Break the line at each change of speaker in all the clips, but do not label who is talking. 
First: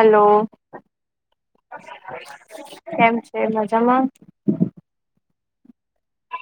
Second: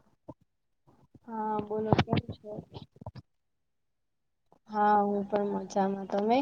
Hello
હા બોલો કેમ છો?
કેમ છે મજામાં
હા હું પણ મજામાં તમે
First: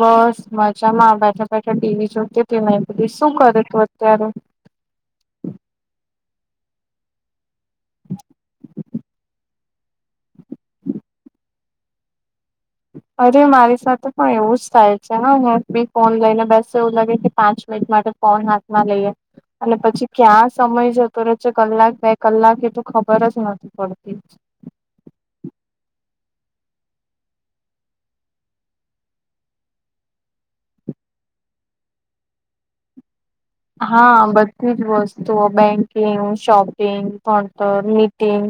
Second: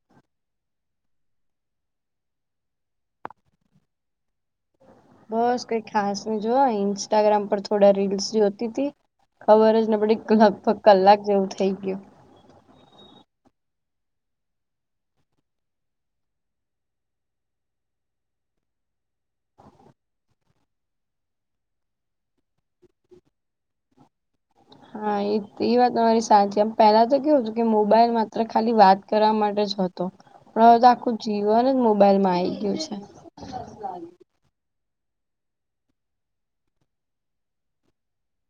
બસ મજામાં બેઠા બેઠા ટીવી જોતી હતી મે બધી શું કરે તું અત્યારે
બસ કોઈ ખાસ ન જો ન્સ્ટાગ્રામ પર થોડા રીલસ જે હોતી તથી ખબર જને પડે લગભગ કલાક જેવું થઈ ગયું
અરે મારી સાથે પણ એવું જ થાય છે ને હ બી ફોન લઈને બેસ એવું લાગે કે પાંચ મિનિટ માટે કોન હાથ માં લઈએ અને પછી ક્યાં સમય જતો રહે છે કલાક બે કલાક એ તો ખબર જ નથી પતી
હા એ એ વાત મારી સાચી આમ પહેલા તો કેવું હતું કે મોબાઈલ માત્ર ખાલી વાત કરવા માટે જ હતો હવે તો આખું જીવને મોબાઈલમાં આઈ ગયું છે
હા બધી જ વસ્તુઓ બેંકિંગ શોપિંગ કોન્ટ મીટિંગ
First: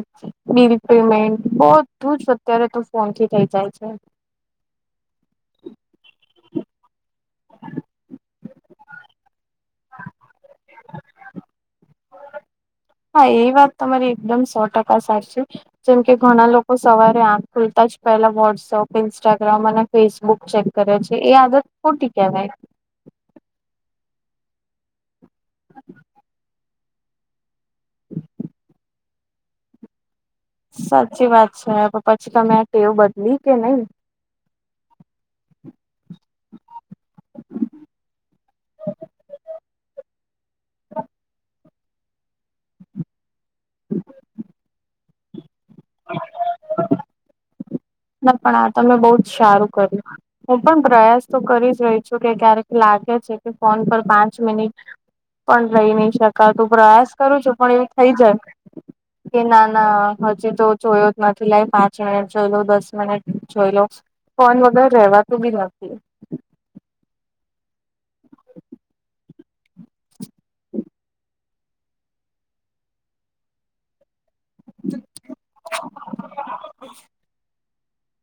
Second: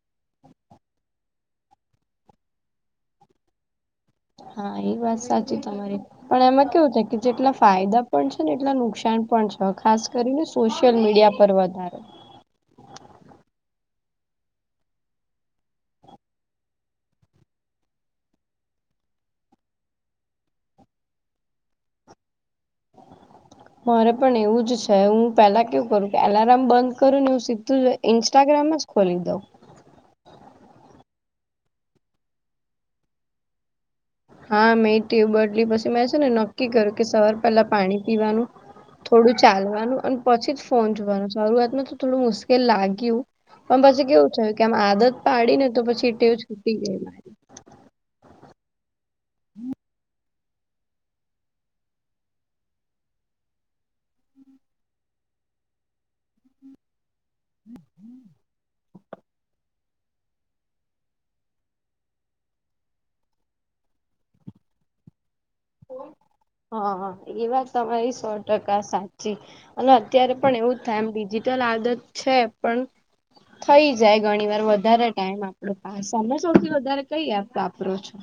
બિલ પેમેન્ટ બધું જ અત્યારે તો ફોનથી થઇ જાય છે
હા એ વાત સાચી તમારી પણ એમાં કેવું થ કે જેટલા ફાયદા પણ છે ને એટલા નુકસાન પણ છે ખાસ કરીને સોશિયલ મીડિયા પર વધારે
હા એ વાત તમારી એકદમ સો ટકા સાચી છે જેમ કે ઘણા લોકો સવારે આખ ખુલતા જ પેલા વોટ્સઅપ ઇન્સ્ટાગ્રામ અને ફેસબુક ચેક કર્યો છે એ આદત ખોટી કહેવાય
મારે પણ એવું જ છે હું પેલા કેવું કરું કે અલાર્મ બંધ કરું ને હું સીધું જ ઇન્સ્ટાગ્રામ જ ખોલી દઉ
સાચી વાત છે પછી તમે આ ટેવ બદલી કે નહી
હા મેં ટ્યુબ બડલી પછી મે છે ને નક્કી કર્યું કે સવાર પેલા પાણી પીવાનું થોડું ચાલવાનું અને પછી જ ફોન જોવાનું શરૂઆતમાં તો થોડું મુશ્કેલ લાગ્યું પણ પછી કેવું થયું કે આમ આદત પાડી ને તો પછી છૂટી ગઈ મારી
ના પણ આ તમે બહુ જ સારું કર્યું હું પણ પ્રયાસ તો કરી જ રહી છું કે ક્યારેક લાગે છે કે ફોન પર પાંચ મિનિટ પણ રહી નઈ શક તું પ્રયાસ કરું છું પણ એવું થઇ જાય કે ના ના હજી તો જોયો જ નથી લાગ પાંચ મિનિટ જલો બસ મને જોઈ લો ફોન વગર રેવાતું બી નથી
હા એ વાત તમારી સો ટકા સાચી અને અત્યારે પણ એવું જ થાય એમ ડિજિટલ આદત છે પણ થઈ જાય ગણી વાર વધારે ટાઈમ આપડો પાસ અનેમે સૌથી વધારે કઈ એપ વાપરો રો છો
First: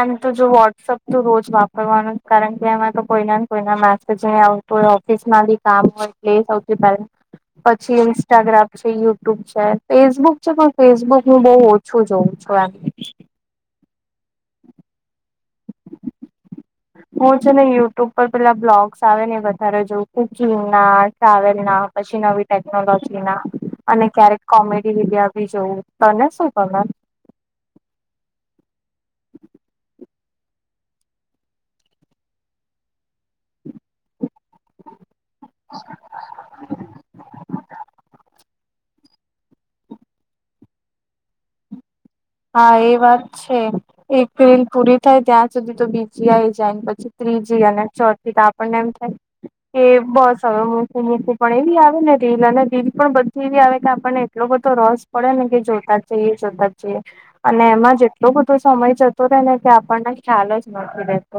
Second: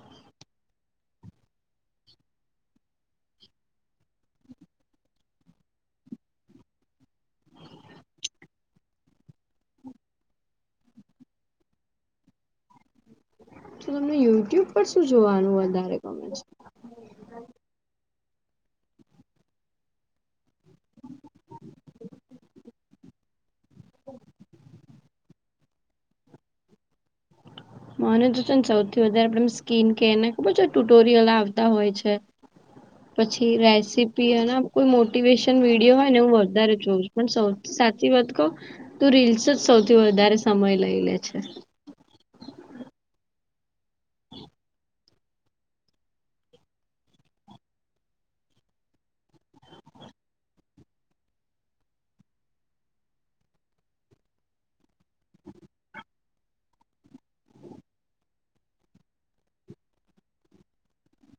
એમ તો જો વોટ્સઅપ તો રોજ વાપરવાનું કારણ કે એમાં તો કોઈના ને કોઈના મેસે જે ઓફિસમાં કામ હોય એટલે સૌથી પહેલા પછી ઇન્સ્ટાગ્રામ છે યુટ્યુબ છે ફેસબુક છે પણ ફેસબુકું બહુ ઓછું જોઉં છું એમ
તો તમને યુટ્યુબ પર શું જોવાનું વધારે કોમેન્ટ
હું છે ને યુટ્યુબ પર પેલા બ્લોગ્સ આવે ને વધારે જોઉું કુકિંગ ના ટ્રાવેલ ના પછી નવી ટેકનોલોજી ના અને ક્યારેક કોમેડી વિીડિયા બી જોવું તને શું ગમે
મનજ છેને સૌથી વધારે આપડે સ્કીન કેને ખૂબ જ ટુટોરિયલ આવતા હોય છે પછી રેસીપી અને કોઈ મોટિવેશન વિડીયો હું વધારે જોઉં છું પણૌ સાચી વાત કહુ તું રીલ્સ જ સૌથી વધારે સમય લઈ લે છે
હા એ વાત છે એકિલ પૂરી થાય ત્યાં સુધી તો બીજી આવી જાય પછી ત્રીજી અને ચોથી તો આપણને એમ થાય કે બસ હવે મુકું મુકું પણ એવી આવે ને રીલ અને રીલ પણ બધી એવી આવે કે આપણને એટલો બધો રસ પડે ને કે જોતા જઈએ જોતા જ જઈએ અને એમાં જેટલો બધો સમય જતો રહેે ને તે આપણને ખ્યાલ જ નથી રેતો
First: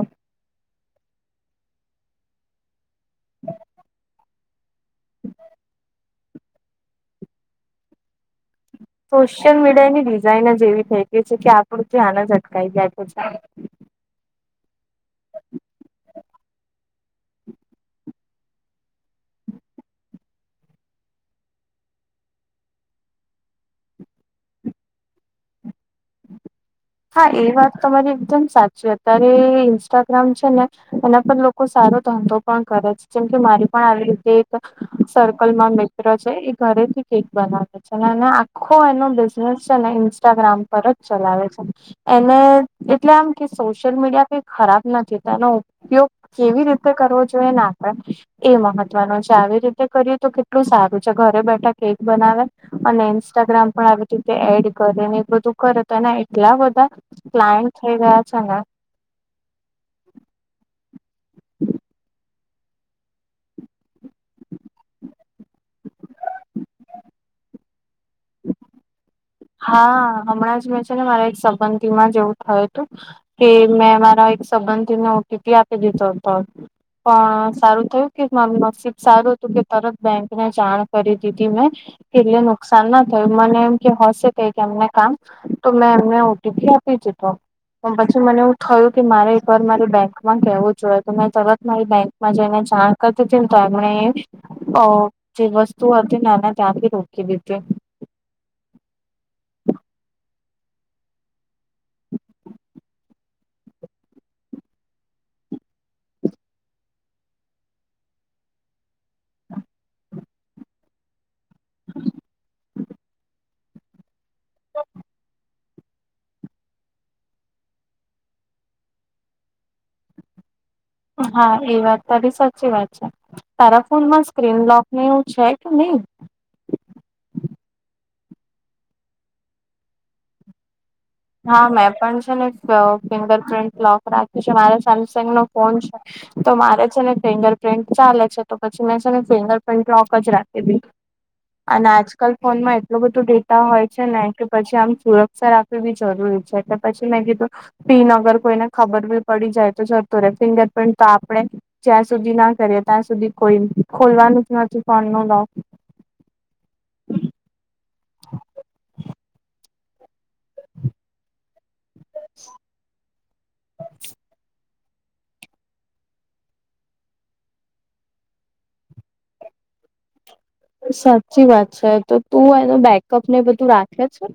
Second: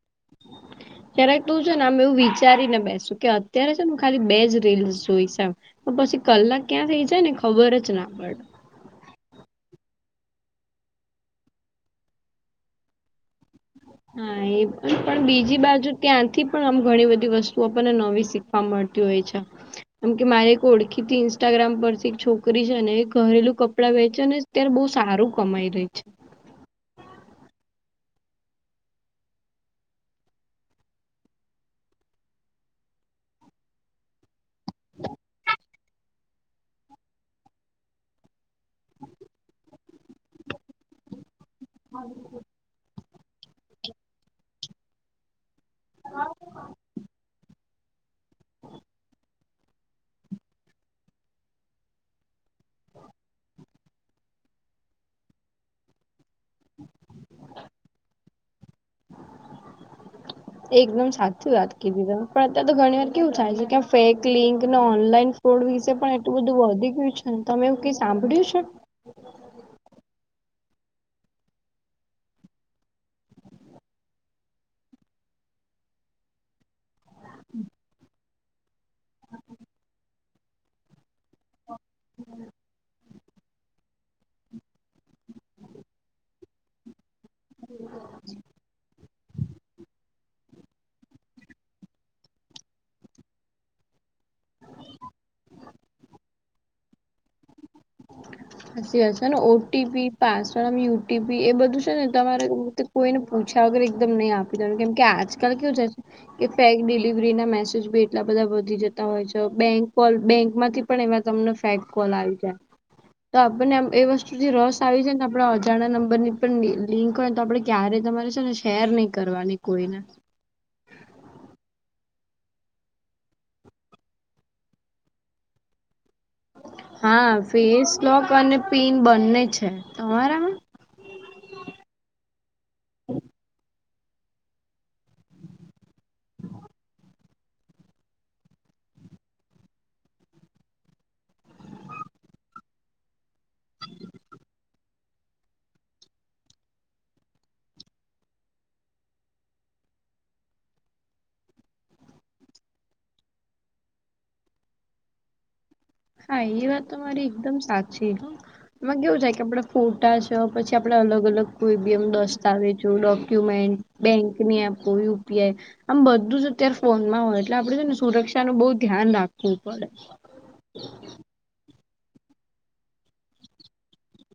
ત્યારે તું છે ને આમ એવું વિચારીને બેસુ કે અત્યારે છે ખાલી બે જ રીલ્સ જોઈશ એમ તો પછી કલાક ક્યાં થઇ જાય ને ખબર જ ના પડે.
સોશિયલ મીડિયા ની ડિઝાઇન જ એવી થઈ ગઈ છે કે આપડે [unintelligible]
હા એ પણ પણ બીજી બાજુ ત્યાંથી પણ આમ ઘણી બધી વસ્તુ આપણને નવી શીખ વા મળતી હોય છે. કેમ કે મારે એક ઓળખી તી ઇન્સ્ટાગ્રામ પરથી એક છોકરી છે ને એક ઘરેલું કપડા વેચે ને અત્યારે બો સારું કમાઈ રહી છે.
હા એ વાત તમારી એકદમ સાચી અત્યારે ઇન્સ્ટાગ્રામ છે ને એના પર લોકો સારો ધંધો પણ કરે છે જેમ કે મારી પણ આવી રીતે સર્કલ માં મિત્ર જ એ ઘરેથી કેક બનાવે છે આખો એનો બિઝનેસ છે ને ઇન્સ્ટાગ્રામ પર ચલાવે છે એને એટલે આમ કે સોશિયલ મીડિયા કઈ ખરાબ નથી તેનો ઉપયોગ કેવી રીતે કરવો જોઈએ ના આપડે એ મહત્વનો છે આવી રીતે કરીએ તો એટલું સારું છે ઘરે બેઠા કેક બનાવે અને ઇન્સ્ટાગ્રામ પણ આવે એડ કરી ને એ બધું કરે તો એને એટલા બધા ક્લાયન્ટ થઈ ગયા છે ને [inaudible]
એકદમ સાચી વાત કીધી તમેં પણ અત્યારે તો ઘણી વાર કેવું થાય છે કે ફેક લિંક નો ઓનલાઈન વિસે પણ એટલું બધું વધી ગયું છે ને તમે એવું કઈ સાંભળ્યું છે?
હા હમણાં જ મેં છે ને મારા એક સંબંધીમાં જ એવું થયું હતું કે મેં મારા એક સંબંધને ઓટીપી આપી દીધો હતો. પણ સારું થયું કે મા નસીબ સારું હતું કે તરત બેંકને જાણ કરી મેં એટલે નુકસાન ના થયું મને એમ કે હશે એમને કામ તો મેં એમને ઓટીપી આપી દીધો પછી મને એવું થયું કે મારે એક વાર મારે બેંકમાં કેવું જોઈએ તો મેં તરત મારી બેંકમાં જઈને જાણ કર દીધી ને તો એમણે અ જે વસ્તુ અ હતી નાના ત્યાં થી રોકી દીધી
હાચી વાત છે ને ઓટીપી પાસવર્ડમ યુટીપી એ બધું છે ને તમારે કોઈને પૂછ્યા વગર એકદમ નહીં આપી દેનું કેમ કે આજકાલ કેવું છે કે ફેગ ડિલિવરી ના મેસેજી એટલા બધા વધી જતા હોય છે બેંક કોલ બેંક માંથી પણ એમાં તમને ફેંક કોલ આવી જાય તો આપણને આમ એ વસ્તુથી રસ આવી જાય ને આપણા અજાણ નંબરની પણ લિંક હોય ને તો આપણે ક્યારે તમારે છે ને શેર નહી કરવાની કોઈને
હા એ વાત તારી સાચી વાત છે. તારા ફોન માં સ્ક્રીન લોકને એવું છે કે નહી
હા ફેસ લોક અને પીન બંને છે તમારામાં
હા મેં પણ છે ને ફિંગર પ્રિન્ટ લોક રાખ્યું છે મારે સેમસંગ નો ફોન છે તો મારે છે ને ફિંગર પ્રિન્ટ ચાલે છે તો પછી મેં છે ને ફિંગર પ્રિન્ટ લોક જ રાખી દીધૂ અને આજકાલ ફોનમાં એટલું બધું ડેટા હોય છે ને કે પછી આમ સુરક્ષા રાખવી બી જરૂરી છે એટલે પછી મેં કીધુ પીન અગર કોઈને ખબર બી પડી જાય તો જતો રે ફિંગરપ્રિન્ટ તો આપણે જ્યાં સુધી ના કરે ત્યાં સુધી કોઈ ખોલવાનું જ નથી ફોન નું લોક
હા એ વાત તો મારી એકદમ સાચી એમાં કેવું થાય કે આપડે ફોટા જ તો પછી આપણે અલગ અલગ કોઈ ભી એમ દસ્તાવેજો ડોક્યુમેન્ટ બેંક ની અપોયુ આમ બધું જ અત્યારે ફોનમાં હોય એટલે આપડે છે ને સુરક્ષાનું બો ધ્યાન રાખવું પડે.
સાચી વાત છે તો તું એનો બેકઅપ ને બધું રાખે છે.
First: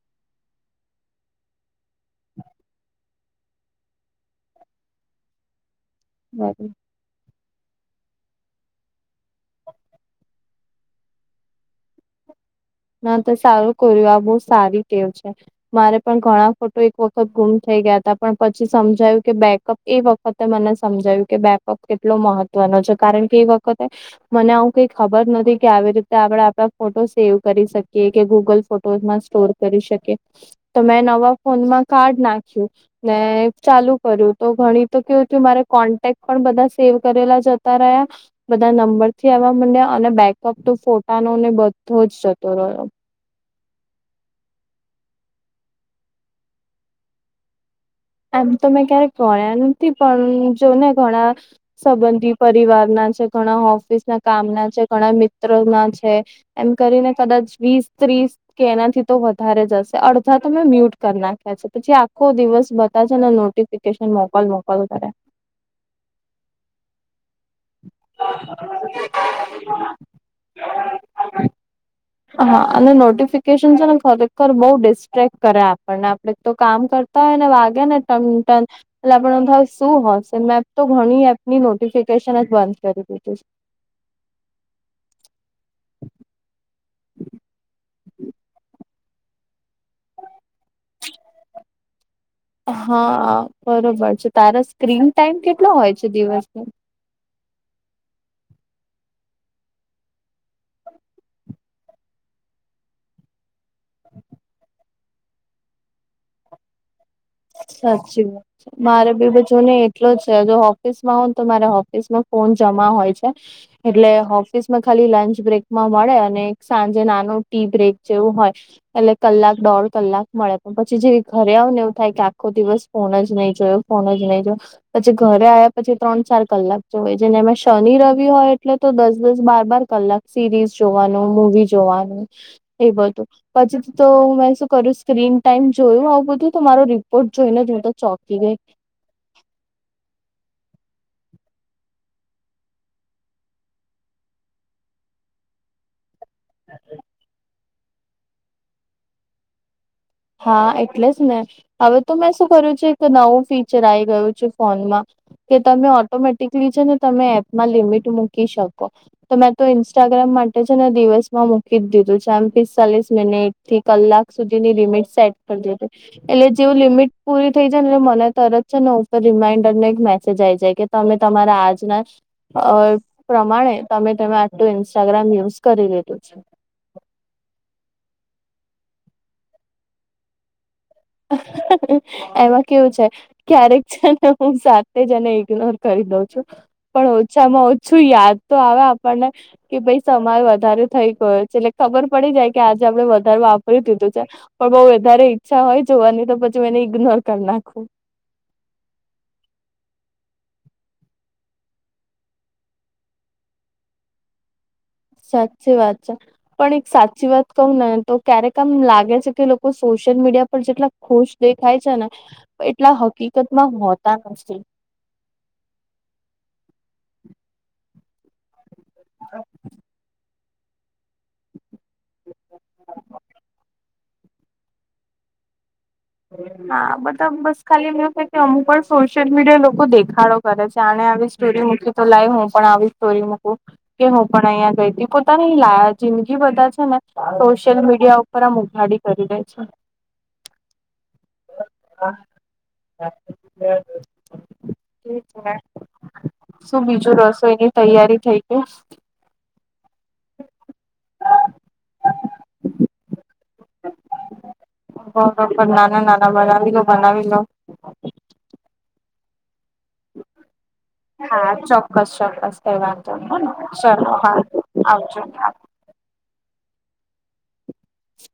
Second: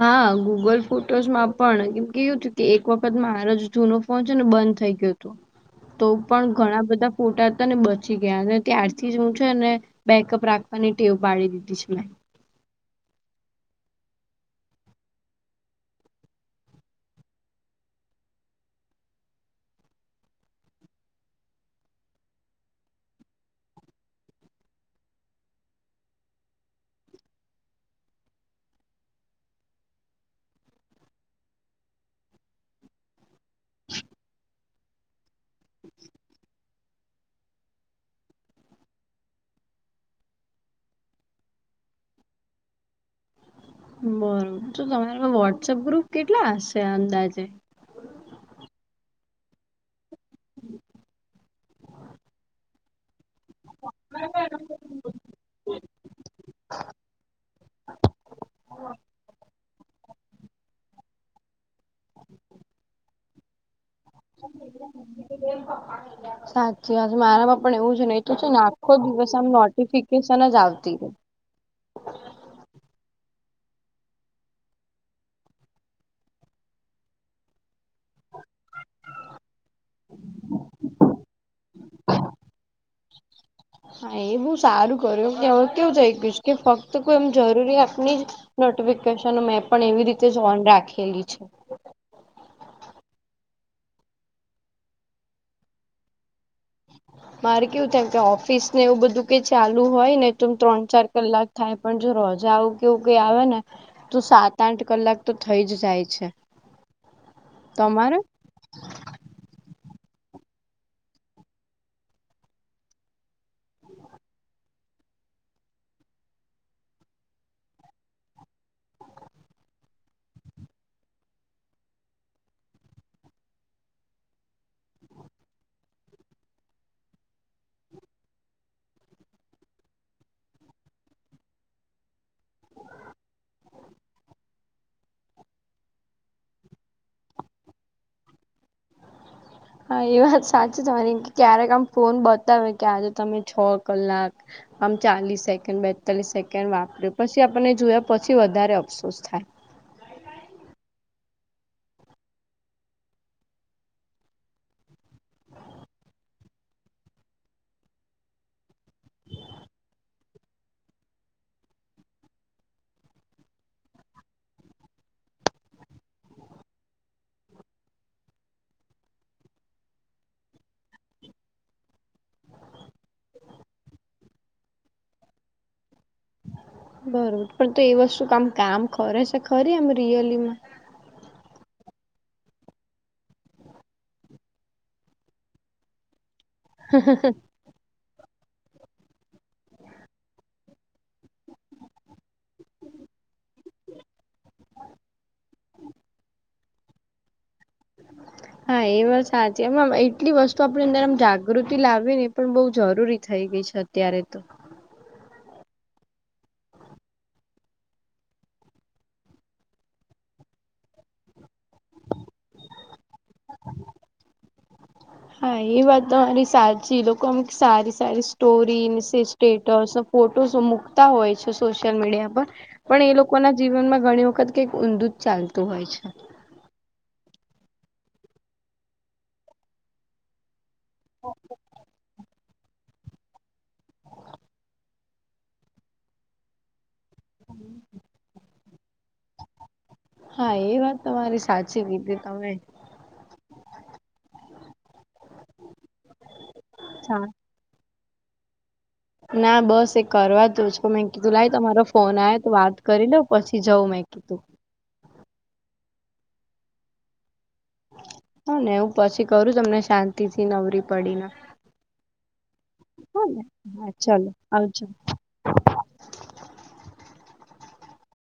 હા ગૂગલ ફોટોસમાં પણ એમ કયું હતું કે એક વખત મારા જૂનો ફોન છે ને બંધ થઈ ગયો તો પણ
છે
ઘણા બધા ફોટા હતા ને બચી ગયા અને ત્યારથી હું છે ને બેકઅપ રાખવાની ટેવ પાડી દીધી છે મેં
ના તો સારું કર્યું આ બહુ સારી ટેવ છે. મારે પણ ઘણા ફોટો એક વખત ગુમ થઈ ગયા હતા પણ પછી સમજાયું કે બેકઅપ એ વખતે મને સમજાય્યું કે બેકઅપ કેટલો મહત્વનો છે કારણ કે એ વખતે મને આવું કઈ ખબર નથી કે આવી રીતે આપડે આપડા ફોટો સેવ કરી શકીએ કે ગૂગલ ફોટોમાં સ્ટોર કરી શકીએ તો મેં નવા ફોનમાં કાર્ડ નાખ્યું ને ચાલુ કર્યું તો ઘણી તો કેવું તય મારે કોન્ટેક પણ બધા સેવ કરેલા જતા રહ્યા બધા નંબર થી આવવા માંડ્યા અને બેકઅપ તો ફોટાનો ને બધો જ જતો રહ્યો
બરોબર તો તમારા વોટ્સઅપ ગ્રુપ કેટલા હશે અંદાજે
હજી તો મેમે ક્યારે કર્યા ન‌ઇ પણ જો ને ઘણા સંબંધી પરિવારના છે. ઘણા ઓફિસ ના કામ ના છે ઘણા મિત્રો ના છે. એમ કરીને કદાચ વીસ ત્રીસ કે એનાથી તો વધારે જશે અડધા તમે મ્યુટ કરી નાખ્યા છે પછી આખો દિવસ બતા છે ને નોટિસ
સાચી વાત મારામાં પણ એવું જ હી એ તો છે ને આખો દિવસ આમ નોટિફિકેશન જ આવતી રે
હા અને નોટિફિકેશન છે. ને ખરેખર બઉ ડિસ્ટ્રેક્ટ કરે આપણને આપડ તો કામ કર તા હોય ને વાગે ને ટન ટન એટલે આપણે થ શું હોશે મેં તો ઘણી એપની નોટિફિકેશન જ બંધ કરી દીધી.
હા એ બહુ સારું કર્યું કે કેવું થઈ ગય કે ફક્ત કોઈ એમ જરૂરિયાત. ની નોટિફિકેશન મે પણ એવી રીતે જ ઓન રાખેલી છે.
હા બરોબર છે. તારા સ્ક્રીન ટાઈમ કેટલો હોય છે. દિવસનો.
મારે કેવું થાય કે ઓફિસ ને એવું બધું ક ચાલુ હોય ને ત્રણ ચાર કલાક. થાય પણ જો રોજા આવું કેવું કઈ આવે ને તો સાત આઠ કલાક તો થઈ જ જાય છે. તમારે?
સાચી વાત છે. મારે બી બચો ને એટલો છે. જો ઓફિસમાં હો ને તો મારે ઓફિસમાં ફોન જમા હોય છે. એટલે ઓફિસ ખાલી લંચ બ્રેક માં મળે અને સાંજે નાનું ટી બ્રેક જેવું હોય. એટલે કલાક દોઢ કલાક મળે પણ પછી જે ઘરે આઉને. થાય કે આખો દિવસ ફોન જ નહી જોયો ફોન જ નહી જોયો. પછી ઘરે આવ્યા પછી ત્રણ ચાર કલાક હોએ છેને એમાં શનિ રવિ હોય એટલે તો દસ દસ બાર બાર કલાક. સિરીઝ જોવાનું મૂવી જોવાનું. એ બધું પછી તો મેં શું કર્યું સ્ક્રીન ટાઈમ જોયું આવું બધું. તો મારો રિપોર્ટ જોઈને જો તો ચોકી ગઈ.
હા એ વાત સાચી તમારી કે ક્યારેક આમ ફોન બતાવે કે આજે તમે છ કલાક. આમ ચાલીસ સેકન્ડ પેતાલીસ સેકન્ડ વાપર્યું પછી આપણને જોયા પછી વધારે અફસોસ થાય.
હા એટલે જ ને હવે તો મેં શું કર્યું છે, એક નવું ફીચર આ ગયું છે ફોનમાં. કે તમે ઓટોમેટિકલી છે. ને તમે એપમાં લિમિટ મૂકી શકો. તો મેં તો ઇન્સ્ટાગ્રામ મા ને દિવસમાં મૂકી દીધું છે. આમ પિસ્તાલીસ મિનિટ થી કલાક સુધીની લિમિટ. સેટ કરી દે એટલે જેવું લિમિટ પૂરી થઈ જાયને એટલે મને તરત છે. ને ઉપર રિમાઈન્ડર ને એક મેસેજ આઈ જાય કે તમે તમારા આજના. અ પ્રમાણે તમે તમે આટલું ઇન્સ્ટાગ્રામ યુઝ કરી લીધું
બરોબર પણ તો એ વસ્તુ કામ કામ કરરેે છે. ખરી એમ રિયલીમાં.
એમાં કેવું છે. ક્યારેક છે ને હું સાથે જ એને ઈગ્નોર કરી દઉં છું. પણ ઓછામાં. છું યાદ તો આવે આપણને. કે ભાઈ તમારે વધારે થઈ ગયો છે એટલે ખબર પડી જાય કે આજે આપડણે વધારે વાપરી દીધું છે. પણ બઉ વધારે ઈચ્છા હોય જોવાની તો પછી મેને ઈગ્નોર કરી નાખું.
હા એ વાત સાચી એમાં એટલી વસ્તુ આપણી અંદર આમ જાગૃતિ લાવવી ને એ પણ બહુ જરૂરી થઈ ગઈ છે. અત્યારે તો.
સાચી વાત છે. પણ એક સાચી વાત કહું ને તો ક્યારેક આમ લાગે છે કે લોકો સોશિયલ મીડિયા પર જેટલા ખુશ દેખાય છે, ને એટલા હકીકત માં હોતા નથી.
હા એ વાત તો તમારી સાચી લોકો અમે સારી સારી. સ્ટોરી સ્ટેટસ ફોટોસ મૂકતા હોય છે. સોશિયલ મીડિયા પર પણ એ લોકોના જીવનમાં ઘણી વખત કઈક ઊંધુ જ ચાલતું હોય છે.
હા બધા બસ ખાલી એ એવું થાય કે અમુ પણ સોશિયલ મીડિયા લોકો દેખાડો કરે છે. જાણે આવી સ્ટોરી મૂકી તો લાઈવ હું પણ આવી સ્ટોરી મૂકું કે હું પણ અહિયાં ગઈ હતી પોતાની લા જિંદગી બધા છે. ને સોશિયલ મીડિયા ઉપર આમ ઉઘાડી કરી દે છે.
હા એ વાત તમારી સા
હા. શું બીજું રસોઈની તૈયારી થઇ ગઈ?
ના બસ એ કરવા તું જ મેં કીધું લાવ તમારો ફોન આવ તો વાત કરી લઉ પછી જઉં મેં કીધું
ર નાના નાના બનાવી લો બનાવી લો
હ ને એવું પછી કરું તમને શાંત થી નવરી પડીને
હા ચોક્કસ ચોક્કસ કઈ વાંધો નહી
હને
ચલો
ચાલો
હા
આવજો